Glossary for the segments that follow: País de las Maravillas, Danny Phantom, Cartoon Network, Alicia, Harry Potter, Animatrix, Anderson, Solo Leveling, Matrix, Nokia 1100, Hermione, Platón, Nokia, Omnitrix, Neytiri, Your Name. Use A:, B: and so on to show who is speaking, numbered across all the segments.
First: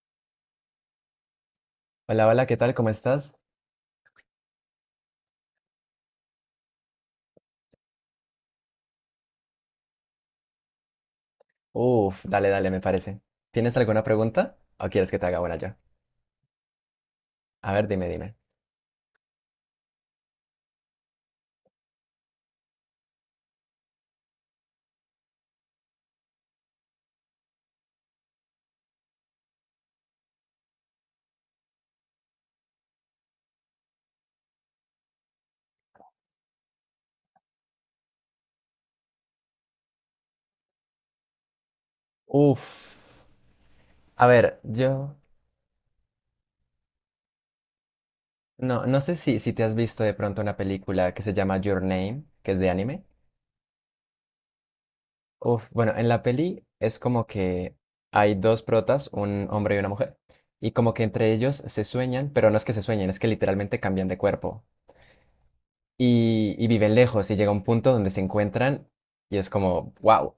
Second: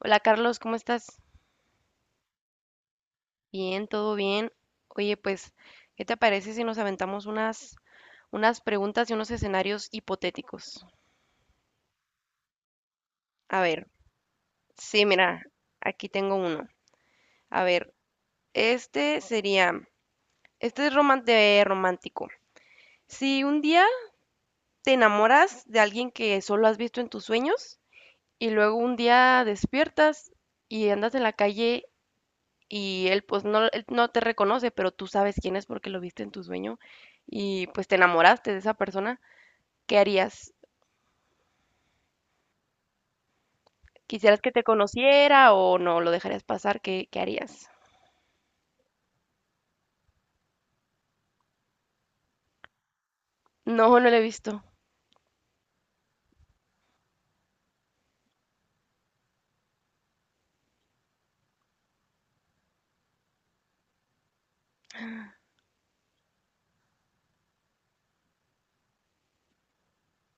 A: Hola Carlos, ¿cómo estás?
B: Hola, hola, ¿qué tal? ¿Cómo estás?
A: Bien, todo bien. Oye, pues, ¿qué te parece si nos aventamos unas preguntas y unos escenarios hipotéticos?
B: Uf, dale, dale, me parece.
A: A
B: ¿Tienes
A: ver,
B: alguna pregunta o
A: sí,
B: quieres que te haga
A: mira,
B: una yo?
A: aquí tengo uno. A
B: A ver,
A: ver,
B: dime, dime.
A: este sería, este es de romántico. Si un día te enamoras de alguien que solo has visto en tus sueños y luego un día despiertas y andas en la calle y él pues no, él no te reconoce, pero tú sabes quién es porque lo viste en tu sueño y pues te enamoraste de esa persona, ¿qué harías?
B: Uf, a
A: ¿Quisieras que
B: ver,
A: te
B: yo
A: conociera o no lo dejarías pasar? ¿Qué, qué harías?
B: no sé si te has visto de pronto una película que se llama Your Name, que es de anime.
A: No, no lo he visto.
B: Uf, bueno, en la peli es como que hay dos protas, un hombre y una mujer, y como que entre ellos se sueñan, pero no es que se sueñen, es que literalmente cambian de cuerpo. Y viven lejos y llega un punto donde se encuentran y es como, wow.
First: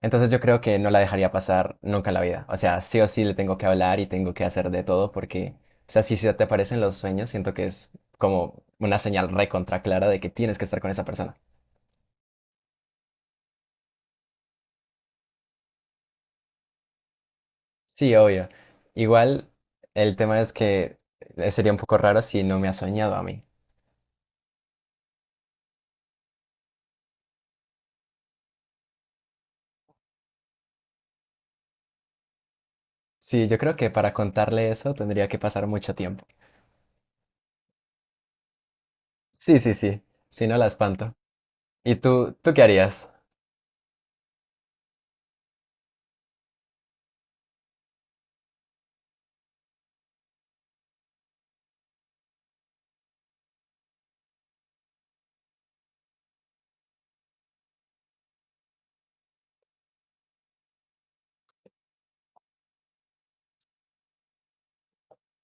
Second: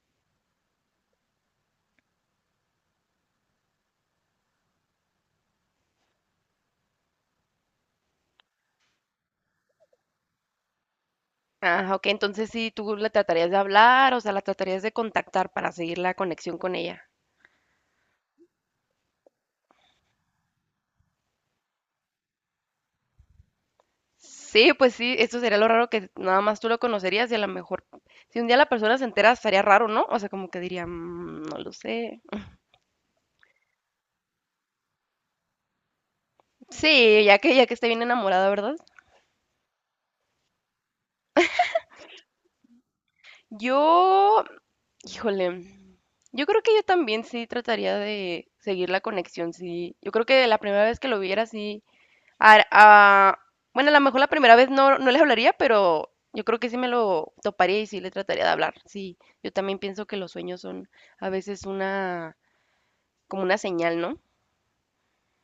B: Entonces yo creo que no la dejaría pasar nunca en la vida. O sea, sí o sí le tengo que hablar y tengo que hacer de todo porque, o sea, si se te aparecen los sueños, siento que es como una señal recontra clara de que tienes que estar con esa persona.
A: Ah, ok, entonces sí, tú la tratarías de hablar, o sea, la tratarías de contactar para seguir la conexión con ella.
B: Sí, obvio. Igual el tema es que sería un poco raro si no me ha soñado a mí.
A: Sí, pues sí, eso sería lo raro que nada más tú lo conocerías y a lo mejor si un día la persona se entera estaría raro, ¿no? O sea, como que diría, "Mm, no lo sé."
B: Sí, yo creo que para contarle eso tendría que pasar mucho tiempo.
A: Sí, ya que esté bien enamorada, ¿verdad?
B: Sí, sí, sí. Si no la espanto. ¿Y tú qué harías?
A: Yo, híjole, yo creo que yo también sí trataría de seguir la conexión, sí. Yo creo que la primera vez que lo viera, sí. ar- ah, bueno, a lo mejor la primera vez no, no les hablaría, pero yo creo que sí me lo toparía y sí le trataría de hablar. Sí, yo también pienso que los sueños son a veces como una señal, ¿no?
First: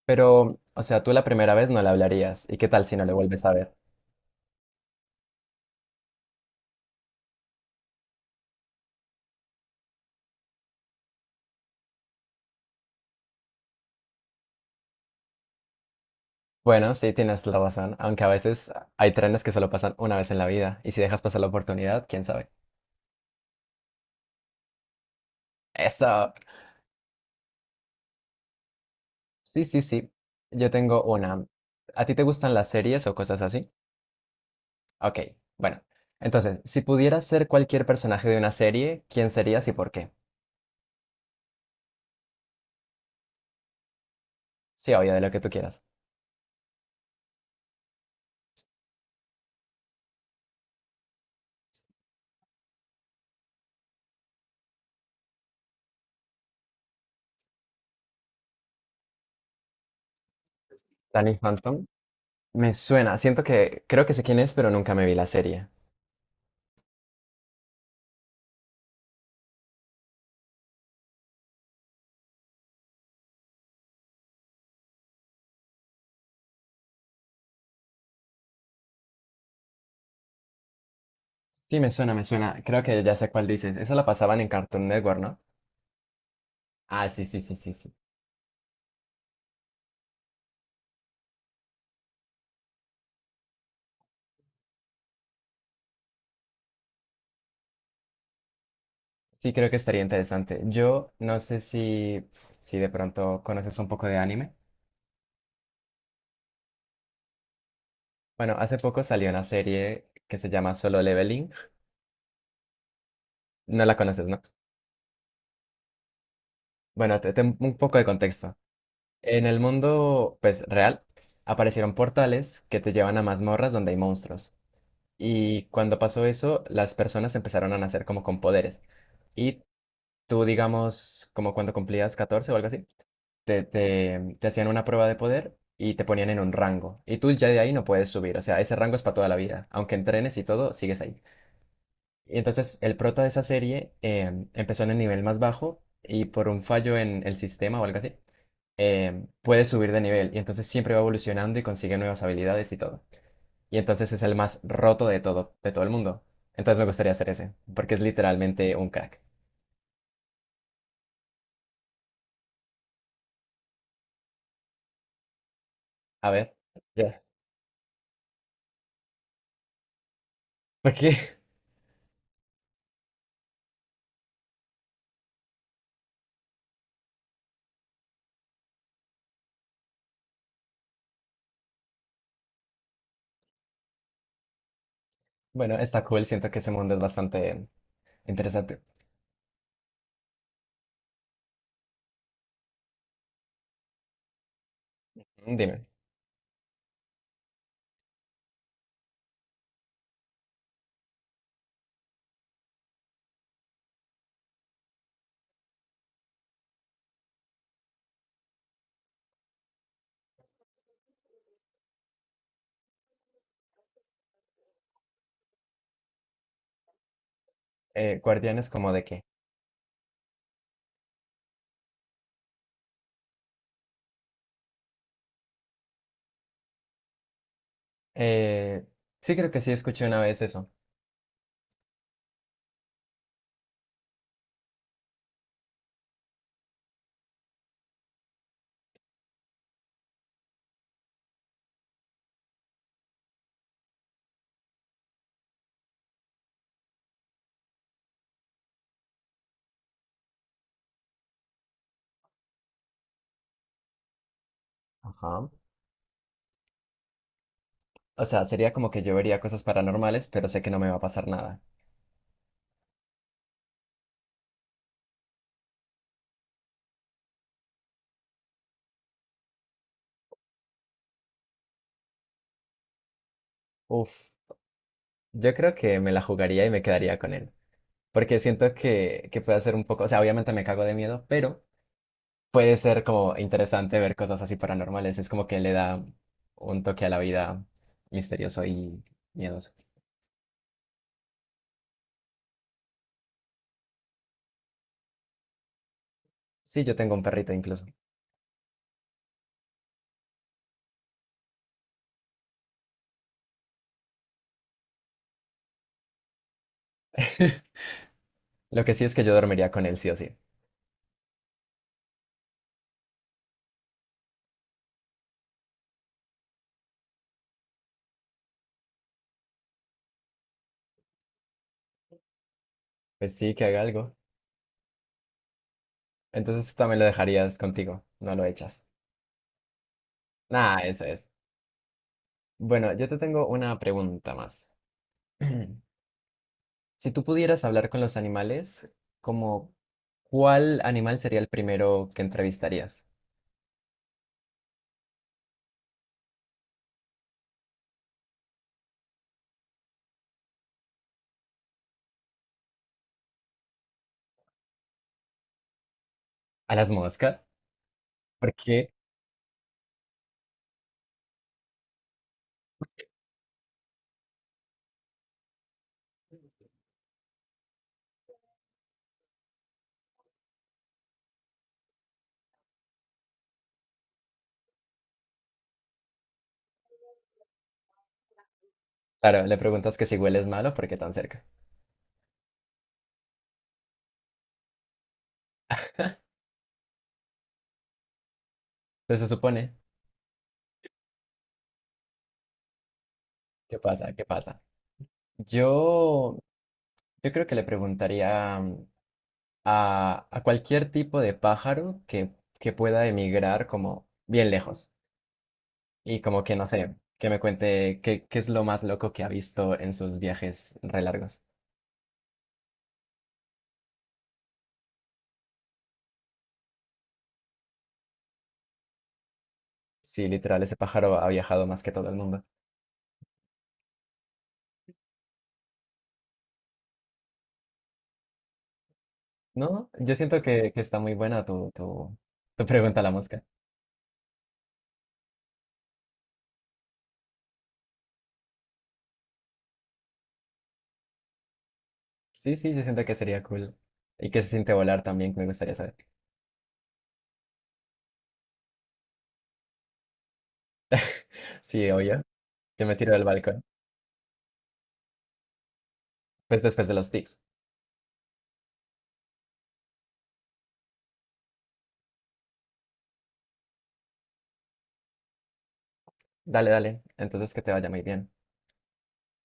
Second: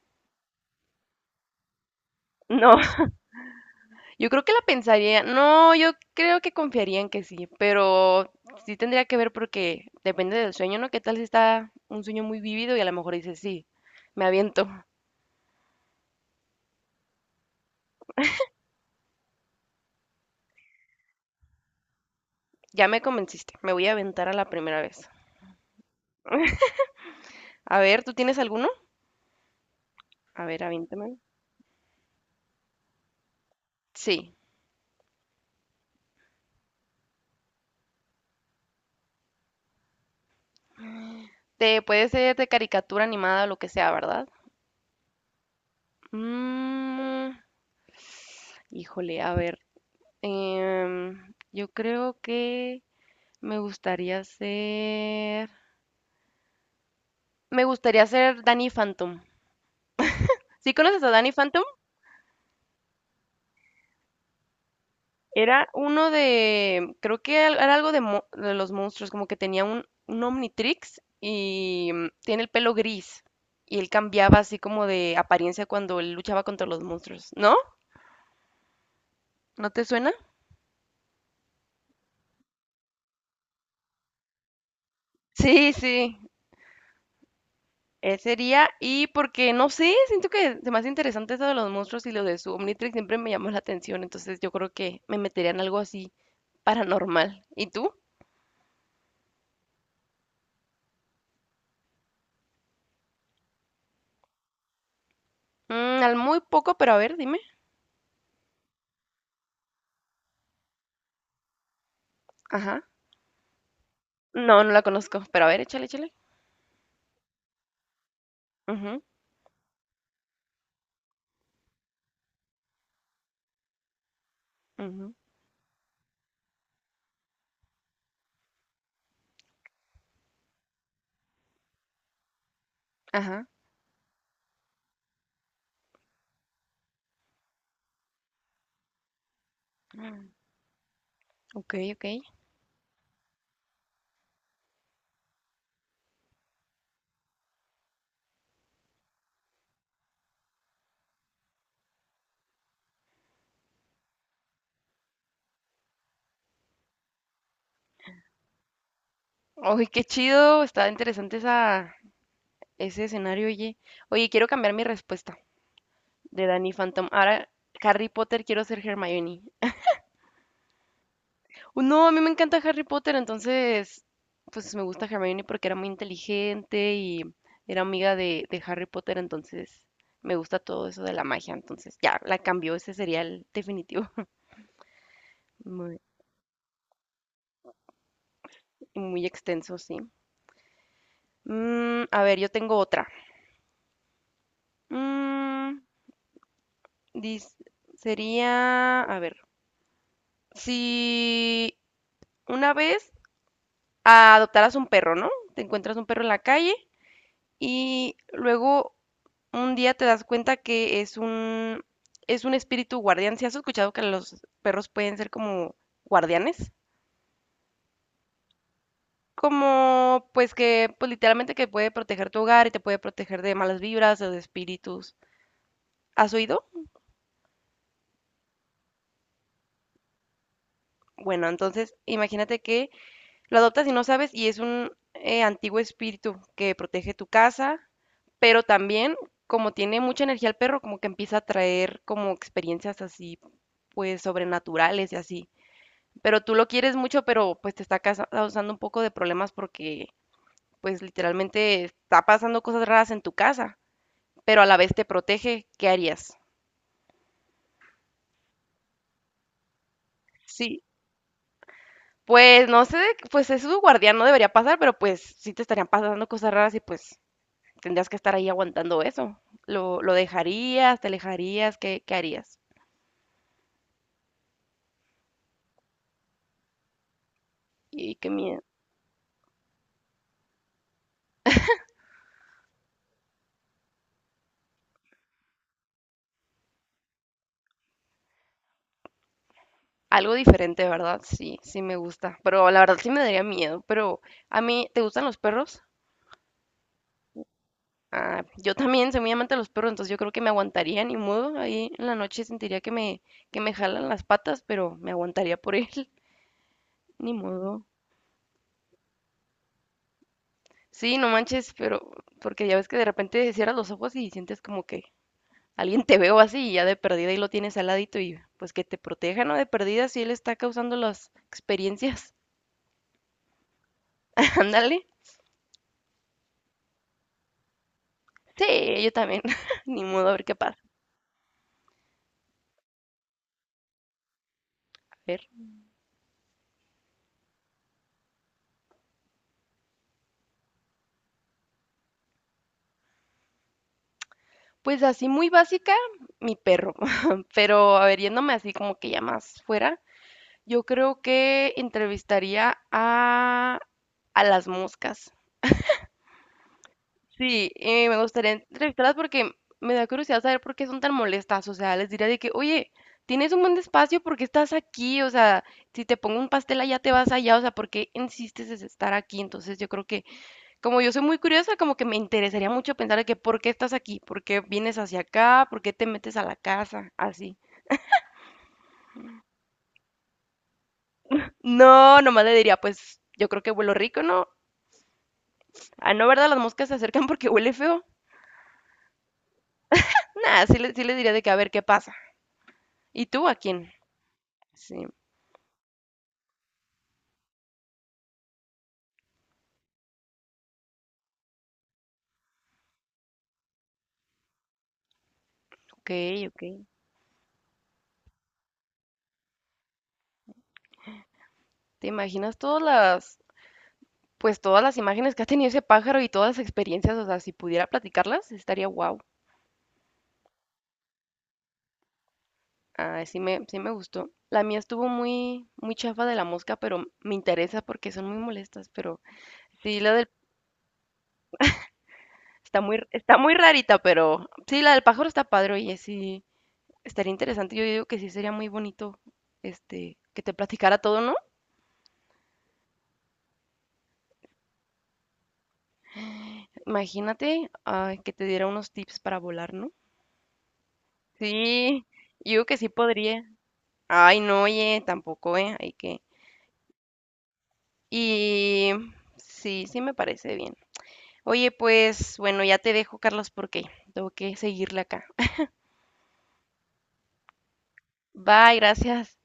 B: Pero, o sea, tú la primera vez no le hablarías. ¿Y qué
A: No,
B: tal si no le vuelves a ver?
A: yo creo que la pensaría, no, yo creo que confiaría en que sí, pero sí tendría que ver porque depende del sueño, ¿no? ¿Qué tal si está un sueño muy vívido y a lo mejor dices, sí, me aviento,
B: Bueno, sí, tienes la razón. Aunque a veces hay trenes que solo pasan una vez en la vida. Y si dejas pasar la oportunidad, quién sabe.
A: ya me convenciste, me voy a aventar a la primera vez.
B: Eso.
A: A ver, ¿tú tienes alguno?
B: Sí, sí, sí.
A: A ver,
B: Yo tengo
A: aviéntame.
B: una. ¿A ti te gustan las series o cosas así?
A: Sí,
B: Ok, bueno. Entonces, si pudieras ser cualquier personaje de una serie, ¿quién serías y por qué?
A: te puede ser de caricatura animada o lo que sea, ¿verdad?
B: Sí, obvio, de lo que tú quieras.
A: Mm, híjole, a ver, yo creo que me gustaría ser, me gustaría ser Danny Phantom. ¿Sí conoces a Danny
B: Danny
A: Phantom?
B: Phantom. Me suena. Siento que creo que sé quién es, pero nunca me vi la serie.
A: Era uno de, creo que era algo de, de los monstruos, como que tenía un Omnitrix y tiene el pelo gris. Y él cambiaba así como de apariencia cuando él luchaba contra los monstruos, ¿no? ¿No te suena?
B: Sí, me suena, me suena. Creo que ya sé cuál dices. Esa la pasaban en Cartoon Network, ¿no?
A: Sí, sí,
B: Ah, sí, sí, sí, sí, sí.
A: ese sería. Y porque, no sé, siento que se me hace interesante eso de los monstruos y lo de su Omnitrix siempre me llamó la atención, entonces yo creo que me metería en algo así paranormal. ¿Y tú?
B: Sí, creo que estaría interesante. Yo no sé si de pronto conoces un poco de anime.
A: Mm, al muy poco, pero a ver, dime.
B: Bueno, hace poco salió una serie que se llama Solo Leveling.
A: Ajá.
B: No la conoces, ¿no?
A: No, no la conozco, pero a ver, échale, échale.
B: Bueno, un poco de contexto.
A: Ujú,
B: En el mundo, pues, real, aparecieron portales que te llevan a mazmorras donde hay monstruos.
A: ujú,
B: Y cuando pasó eso, las personas empezaron a nacer como con poderes. Y tú, digamos, como cuando cumplías 14 o algo así,
A: Ajá.
B: te hacían una prueba de poder y te ponían en un rango. Y tú ya de ahí no puedes subir. O sea, ese rango es para toda la vida. Aunque
A: Mm,
B: entrenes y todo, sigues ahí.
A: ok, ok.
B: Y entonces el prota de esa serie empezó en el nivel más bajo y por un fallo en el sistema o algo así, puede subir de nivel. Y entonces siempre va evolucionando y consigue nuevas habilidades y todo. Y entonces es el más roto de todo el mundo. Entonces me gustaría hacer ese, porque es literalmente un crack.
A: Oye, qué chido, está interesante esa, ese escenario, oye. Oye, quiero cambiar mi respuesta
B: A
A: de
B: ver.
A: Danny Phantom.
B: Ya.
A: Ahora, Harry Potter, quiero ser Hermione.
B: ¿Por qué?
A: No, a mí me encanta Harry Potter, entonces, pues me gusta Hermione porque era muy inteligente y era amiga de Harry Potter, entonces me gusta todo eso de la magia, entonces ya, la cambió, ese sería el definitivo.
B: Bueno,
A: Muy,
B: está cool, siento que ese mundo es bastante interesante.
A: muy extenso, sí. Mm, a ver, yo tengo otra. Mm,
B: Dime,
A: dis- sería, a ver, si una vez adoptaras un perro, ¿no? Te encuentras un perro en la calle y luego un día te das cuenta que es un espíritu guardián. ¿Si has escuchado que los perros pueden ser como guardianes?
B: ¿guardianes como de qué?
A: Como, pues que, pues literalmente que puede proteger tu hogar y te puede proteger de malas vibras o de espíritus. ¿Has oído?
B: Eh, sí creo que sí escuché una vez eso.
A: Bueno, entonces imagínate que lo adoptas y no sabes, y es un antiguo espíritu que protege tu casa, pero también, como tiene mucha energía el perro, como que empieza a traer como experiencias así, pues sobrenaturales y así. Pero tú lo quieres mucho, pero pues te está causando un poco de problemas porque pues literalmente está pasando cosas raras en tu casa, pero a la vez te
B: Ajá.
A: protege, ¿qué harías?
B: O sea, sería como que yo vería cosas paranormales, pero sé que no
A: Sí,
B: me va a pasar nada.
A: pues no sé, pues es su guardián, no debería pasar, pero pues sí te estarían pasando cosas raras y pues tendrías que estar ahí aguantando eso. Lo dejarías? ¿Te alejarías? ¿Qué, qué harías?
B: Uf, yo creo que me la jugaría y me quedaría con él.
A: Y qué
B: Porque
A: miedo.
B: siento que puede ser un poco, o sea, obviamente me cago de miedo, pero puede ser como interesante ver cosas así paranormales. Es como que le da un toque a la vida misterioso y miedoso.
A: Algo diferente, ¿verdad? Sí, sí me gusta. Pero la verdad sí me daría miedo. Pero a mí, ¿te gustan los perros?
B: Sí, yo tengo un perrito incluso.
A: Ah, yo también soy muy amante de los perros, entonces yo creo que me aguantaría ni modo. Ahí en la noche sentiría que me jalan las patas, pero me aguantaría por él. Ni modo.
B: Lo que sí es que yo dormiría con él, sí o sí.
A: Sí, no manches, pero porque ya ves que de repente cierras los ojos y sientes como que alguien te veo así y ya de perdida y lo tienes al ladito y pues que te proteja, ¿no? De perdida si él está causando las experiencias.
B: Pues sí, que haga algo.
A: Ándale.
B: Entonces también lo dejarías contigo, no lo echas.
A: Sí, yo también. Ni modo, a ver qué pasa.
B: Nada, eso es. Bueno, yo te tengo una pregunta más.
A: A ver.
B: Si tú pudieras hablar con los animales, ¿como cuál animal sería el primero que entrevistarías?
A: Pues así muy básica, mi perro. Pero a ver, yéndome así como que ya más fuera, yo creo que a las moscas.
B: ¿A las moscas?
A: Sí, me gustaría
B: ¿Por qué?
A: entrevistarlas porque me da curiosidad saber por qué son tan molestas. O sea, les diría de que, oye, tienes un buen espacio, ¿por qué estás aquí? O sea, si te pongo un pastel allá, te vas allá. O sea, ¿por qué insistes en estar aquí? Entonces, yo creo que, como yo soy muy curiosa, como que me interesaría mucho pensar de que, ¿por qué estás aquí? ¿Por qué vienes hacia acá? ¿Por qué te metes a la casa? Así.
B: Claro, le preguntas que si hueles malo, ¿por qué tan cerca?
A: No, nomás le diría, pues, yo creo que huelo rico, ¿no? Ah, no, ¿verdad? Las moscas se acercan porque huele feo.
B: Entonces se supone,
A: Nada, sí le diría de que, a ver, ¿qué pasa? ¿Y tú a
B: ¿qué
A: quién?
B: pasa? ¿Qué pasa?
A: Sí.
B: Yo, yo creo que le preguntaría a cualquier tipo de pájaro que pueda emigrar como bien lejos
A: Ok,
B: y como que
A: ok.
B: no sé, que me cuente qué es lo más loco que ha visto en sus viajes re largos.
A: ¿Te imaginas pues todas las imágenes que ha tenido ese pájaro y todas las experiencias? O sea, si pudiera platicarlas, estaría wow.
B: Sí, literal, ese pájaro ha viajado más que todo el mundo.
A: Ah, sí me gustó. La mía estuvo muy, muy chafa de la mosca, pero me interesa porque son muy molestas. Pero
B: No,
A: sí,
B: yo siento que está muy buena tu pregunta a la
A: está
B: mosca.
A: muy rarita, pero sí, la del pájaro está padre, oye, sí, estaría interesante. Yo digo que sí sería muy bonito, este, que te platicara todo, ¿no?
B: Sí, sí, yo siento que sería cool. Y que se siente volar también, me gustaría saber.
A: Imagínate, ay, que te diera unos tips para volar, ¿no?
B: Sí,
A: Sí,
B: obvio,
A: yo digo que
B: yo
A: sí
B: me tiro del
A: podría.
B: balcón.
A: Ay, no, oye, tampoco, ¿eh? Hay que...
B: Pues después de los tips.
A: Y sí, sí me parece bien. Oye, pues bueno, ya te dejo, Carlos, porque tengo que seguirle acá.
B: Dale, dale. Entonces que te vaya muy bien.
A: Bye, gracias.